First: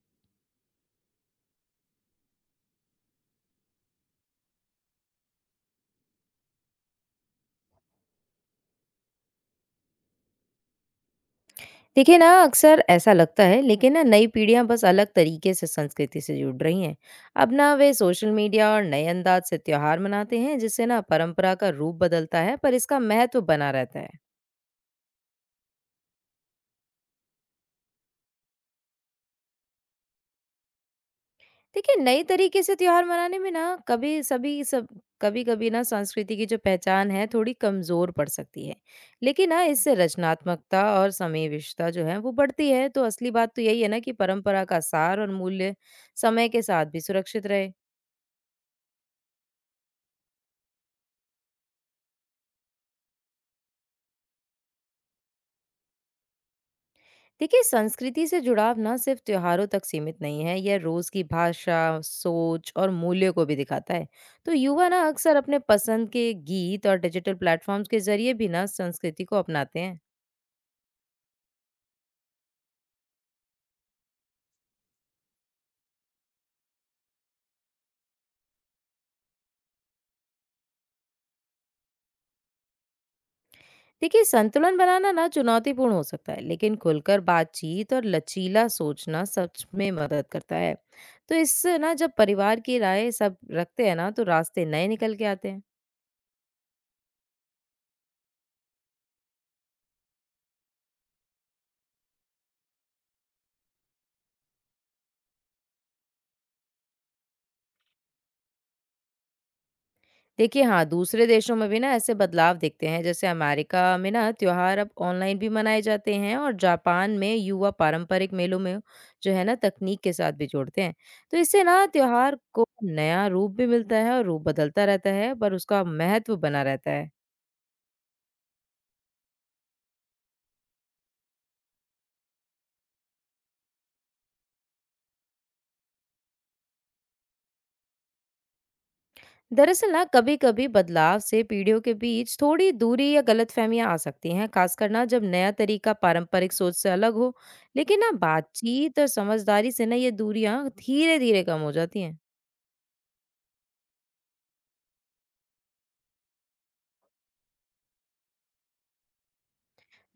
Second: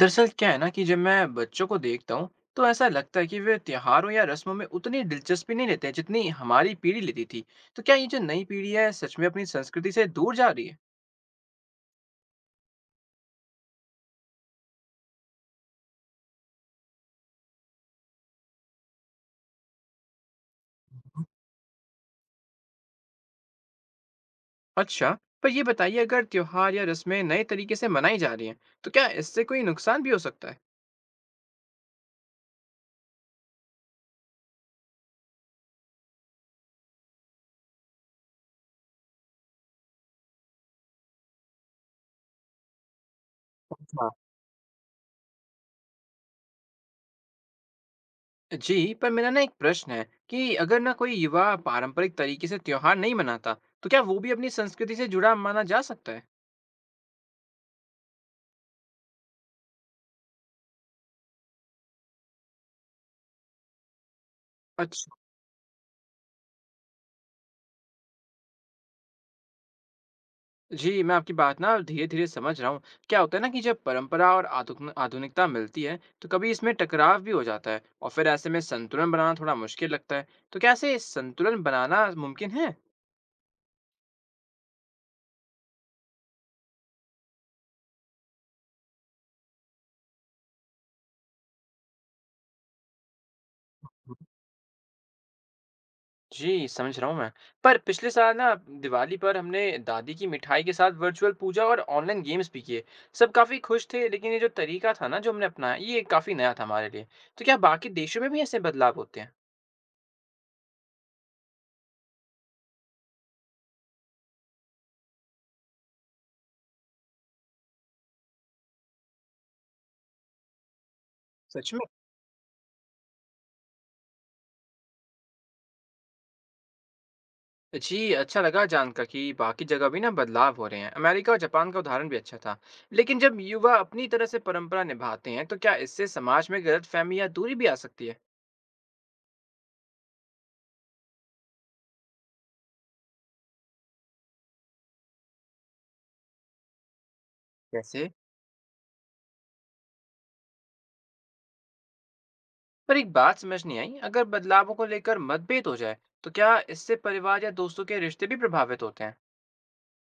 दरअसल क्या है ना कि जब मैं बच्चों को देखता हूँ तो ऐसा लगता है कि वे त्योहारों या रस्मों में उतनी दिलचस्पी नहीं लेते हैं जितनी हमारी पीढ़ी लेती थी। तो क्या ये जो नई पीढ़ी है सच में अपनी संस्कृति से दूर जा रही है? देखिए ना अक्सर ऐसा लगता है। लेकिन ना नई पीढ़ियां बस अलग तरीके से संस्कृति से जुड़ रही हैं। अब ना वे सोशल मीडिया और नए अंदाज से त्योहार मनाते हैं, जिससे ना परंपरा का रूप बदलता है पर इसका महत्व बना रहता है। अच्छा, पर ये बताइए अगर त्योहार या रस्में नए तरीके से मनाई जा रही हैं तो क्या इससे कोई नुकसान भी हो सकता है? देखिए नए तरीके से त्योहार मनाने में ना कभी सभी सब कभी कभी ना संस्कृति की जो पहचान है थोड़ी कमजोर पड़ सकती है। लेकिन ना इससे रचनात्मकता और समावेशिता जो है वो बढ़ती है। तो असली बात तो यही है ना अच्छा। कि परंपरा का सार और मूल्य समय के साथ भी सुरक्षित रहे। जी, पर मेरा ना एक प्रश्न है कि अगर ना कोई युवा पारंपरिक तरीके से त्योहार नहीं मनाता तो क्या वो भी अपनी संस्कृति से जुड़ा माना जा सकता देखिए संस्कृति से जुड़ाव ना सिर्फ त्योहारों तक सीमित नहीं है, यह रोज की भाषा, सोच और मूल्यों को भी दिखाता है। तो है? युवा ना अक्सर अपने पसंद के गीत और डिजिटल प्लेटफॉर्म्स के जरिए भी ना संस्कृति को अपनाते हैं। जी, मैं आपकी बात ना धीरे-धीरे समझ रहा हूँ। क्या होता है ना कि जब परंपरा और आधुनिकता मिलती है, तो कभी इसमें टकराव भी हो जाता है और फिर ऐसे में संतुलन बनाना थोड़ा मुश्किल लगता है। तो क्या ऐसे संतुलन बनाना मुमकिन है? देखिए संतुलन बनाना ना चुनौतीपूर्ण हो सकता है, लेकिन खुलकर बातचीत और लचीला सोचना सच में मदद करता है। तो इससे ना जब परिवार की राय सब रखते हैं ना तो रास्ते नए निकल के आते हैं। जी, समझ रहा हूँ मैं। पर पिछले साल ना दिवाली पर हमने दादी की मिठाई के साथ वर्चुअल पूजा और ऑनलाइन गेम्स भी किए। सब काफ़ी खुश थे, लेकिन ये जो तरीका था ना जो हमने अपनाया, ये काफ़ी नया था हमारे लिए। तो क्या बाकी देशों में भी ऐसे बदलाव होते हैं? देखिए हाँ, दूसरे देशों में भी ना ऐसे बदलाव दिखते हैं, जैसे अमेरिका में ना त्योहार अब ऑनलाइन भी मनाए जाते हैं और जापान में युवा पारंपरिक मेलों में जो है ना तकनीक के साथ भी जोड़ते हैं। तो इससे सच में? ना त्योहार को नया रूप भी मिलता है और रूप बदलता रहता है पर उसका महत्व बना रहता है। जी, अच्छा लगा जानकर कि बाकी जगह भी ना बदलाव हो रहे हैं। अमेरिका और जापान का उदाहरण भी अच्छा था। लेकिन जब युवा अपनी तरह से परंपरा निभाते हैं, तो क्या इससे समाज में गलतफहमी या दूरी भी आ सकती है? दरअसल ना कभी कभी बदलाव से पीढ़ियों के बीच थोड़ी दूरी या गलतफहमियां आ सकती हैं, खासकर ना जब नया तरीका पारंपरिक सोच से अलग हो। लेकिन कैसे? ना बातचीत और समझदारी से ना ये दूरियां धीरे धीरे कम हो जाती हैं। पर एक बात समझ नहीं आई, अगर बदलावों को लेकर मतभेद हो जाए, तो क्या इससे परिवार या दोस्तों के रिश्ते भी प्रभावित होते हैं?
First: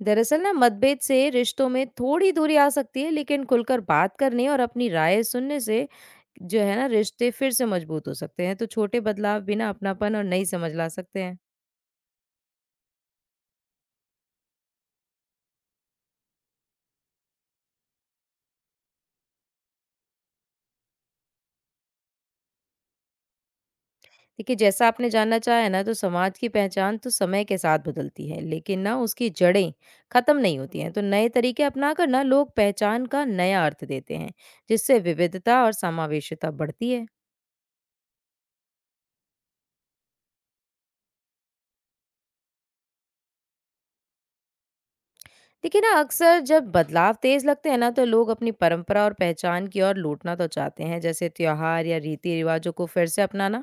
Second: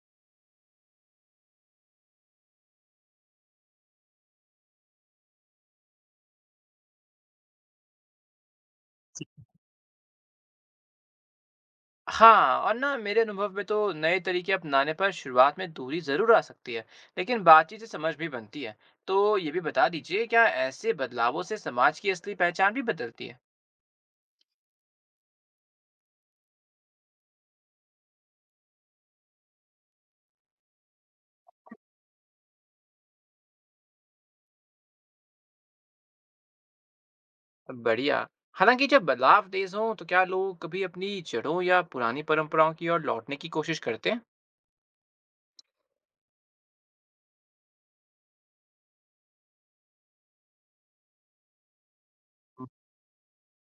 दरअसल ना मतभेद से रिश्तों में थोड़ी दूरी आ सकती है, लेकिन खुलकर बात करने और अपनी राय सुनने से जो है ना रिश्ते फिर से मजबूत हो सकते हैं। तो छोटे बदलाव बिना अपनापन और नई समझ ला सकते हैं। हाँ, और ना मेरे अनुभव में तो नए तरीके अपनाने पर शुरुआत में दूरी जरूर आ सकती है, लेकिन बातचीत से समझ भी बनती है। तो ये भी बता दीजिए, क्या ऐसे बदलावों से समाज की असली पहचान भी बदलती है? देखिए जैसा आपने जानना चाहा है ना, तो समाज की पहचान तो समय के साथ बदलती है, लेकिन ना उसकी जड़ें खत्म नहीं होती हैं। तो नए तरीके अपनाकर ना लोग पहचान का नया अर्थ देते हैं, जिससे विविधता और समावेशिता बढ़ती है। बढ़िया। हालाँकि जब बदलाव तेज़ हो तो क्या लोग कभी अपनी जड़ों या पुरानी परंपराओं की ओर लौटने की कोशिश करते हैं? देखिए ना अक्सर जब बदलाव तेज लगते हैं ना तो लोग अपनी परंपरा और पहचान की ओर लौटना तो चाहते हैं, जैसे त्योहार या रीति हुँ। रिवाजों को फिर से अपनाना।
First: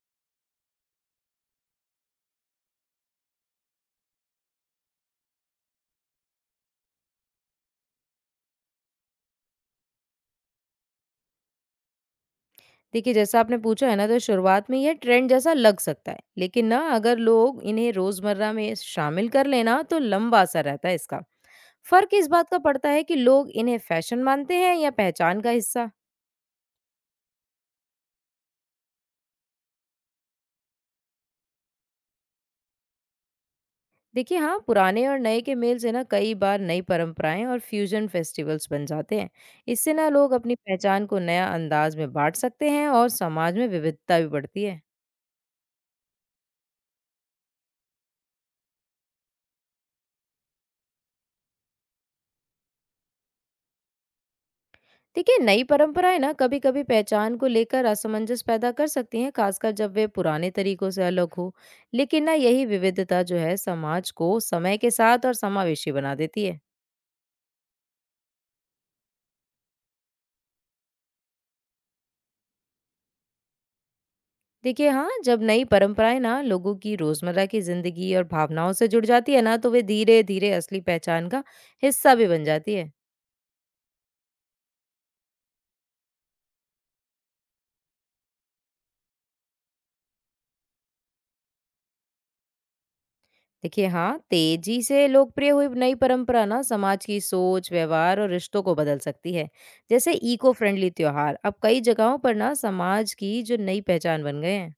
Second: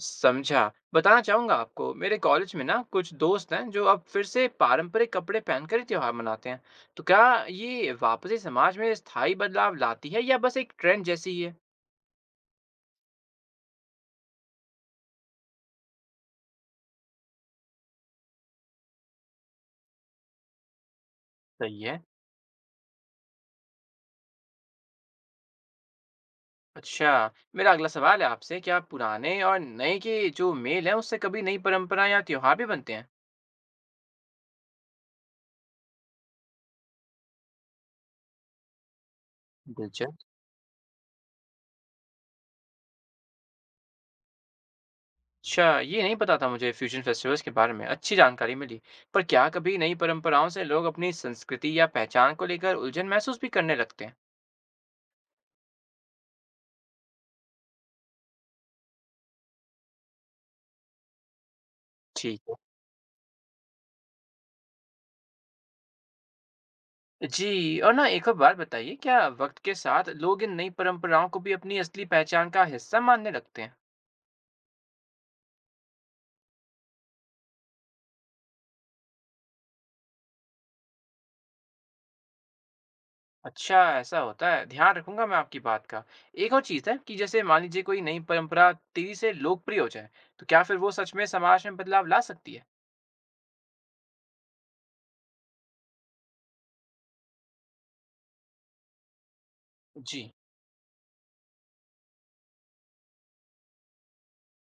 समझा। बताना चाहूँगा आपको मेरे कॉलेज में ना कुछ दोस्त हैं जो अब फिर से पारंपरिक कपड़े पहनकर ही त्योहार मनाते हैं। तो क्या ये वापसी समाज में स्थायी बदलाव लाती है या बस एक ट्रेंड जैसी ही है? देखिए जैसा आपने पूछा है ना, तो शुरुआत में यह ट्रेंड जैसा लग सकता है, लेकिन ना अगर लोग इन्हें रोजमर्रा में शामिल कर लेना तो लंबा असर रहता है इसका। सही है। फर्क इस बात का पड़ता है कि लोग इन्हें फैशन मानते हैं या पहचान का हिस्सा। अच्छा, मेरा अगला सवाल है आपसे, क्या पुराने और नए के जो मेल है उससे कभी नई परंपरा या त्योहार भी बनते हैं? देखिए हाँ, पुराने और नए के मेल से ना कई बार नई परंपराएं और फ्यूजन फेस्टिवल्स बन जाते हैं। इससे ना दिलचस्प। लोग अपनी पहचान को नया अंदाज में बांट सकते हैं और समाज में विविधता भी बढ़ती है। अच्छा, ये नहीं पता था मुझे फ्यूजन फेस्टिवल्स के बारे में। अच्छी जानकारी मिली। पर क्या कभी नई परंपराओं से लोग अपनी संस्कृति या पहचान को लेकर उलझन महसूस भी करने लगते हैं? देखिए नई परंपराएं ना कभी कभी पहचान को लेकर असमंजस पैदा कर सकती हैं, खासकर जब वे पुराने तरीकों से अलग हो। लेकिन ना ठीक है। यही विविधता जो है समाज को समय के साथ और समावेशी बना देती है। जी, और ना एक और बात बताइए, क्या वक्त के साथ लोग इन नई परंपराओं को भी अपनी असली पहचान का हिस्सा मानने लगते हैं? देखिए हाँ, जब नई परंपराएं ना लोगों की रोजमर्रा की जिंदगी और भावनाओं से जुड़ जाती है ना तो वे धीरे धीरे असली पहचान का हिस्सा भी बन जाती है। अच्छा, ऐसा होता है। ध्यान रखूंगा मैं आपकी बात का। एक और चीज़ है कि जैसे मान लीजिए कोई नई परंपरा तेजी से लोकप्रिय हो जाए, तो क्या फिर वो सच में समाज में बदलाव ला सकती है? देखिए हाँ, तेजी से लोकप्रिय हुई नई परंपरा ना समाज की सोच, व्यवहार और रिश्तों को बदल सकती है। जैसे जी, इको फ्रेंडली त्योहार अब कई जगहों पर ना समाज की जो नई पहचान बन गए हैं।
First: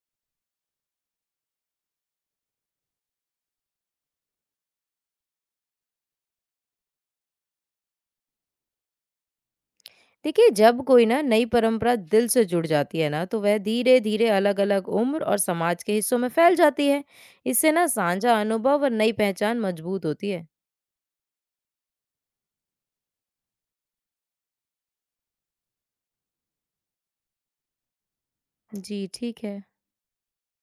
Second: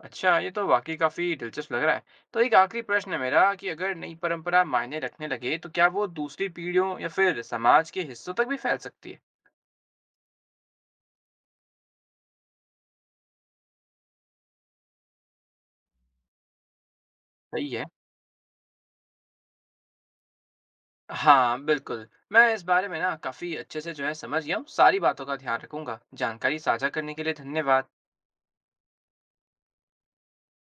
अच्छा ये तो वाकई काफी दिलचस्प लग रहा है। तो एक आखिरी प्रश्न है मेरा कि अगर नई परंपरा मायने रखने लगे तो क्या वो दूसरी पीढ़ियों या फिर समाज के हिस्सों तक भी फैल सकती है? देखिए जब कोई ना नई परंपरा दिल से जुड़ जाती है ना तो वह धीरे धीरे अलग अलग उम्र और समाज के हिस्सों में फैल जाती है। सही इससे है। ना साझा अनुभव और नई पहचान मजबूत होती है। हाँ बिल्कुल, मैं इस बारे में ना काफी अच्छे से जो है समझ गया हूँ। सारी बातों का ध्यान रखूंगा। जानकारी साझा करने के लिए धन्यवाद। जी ठीक है।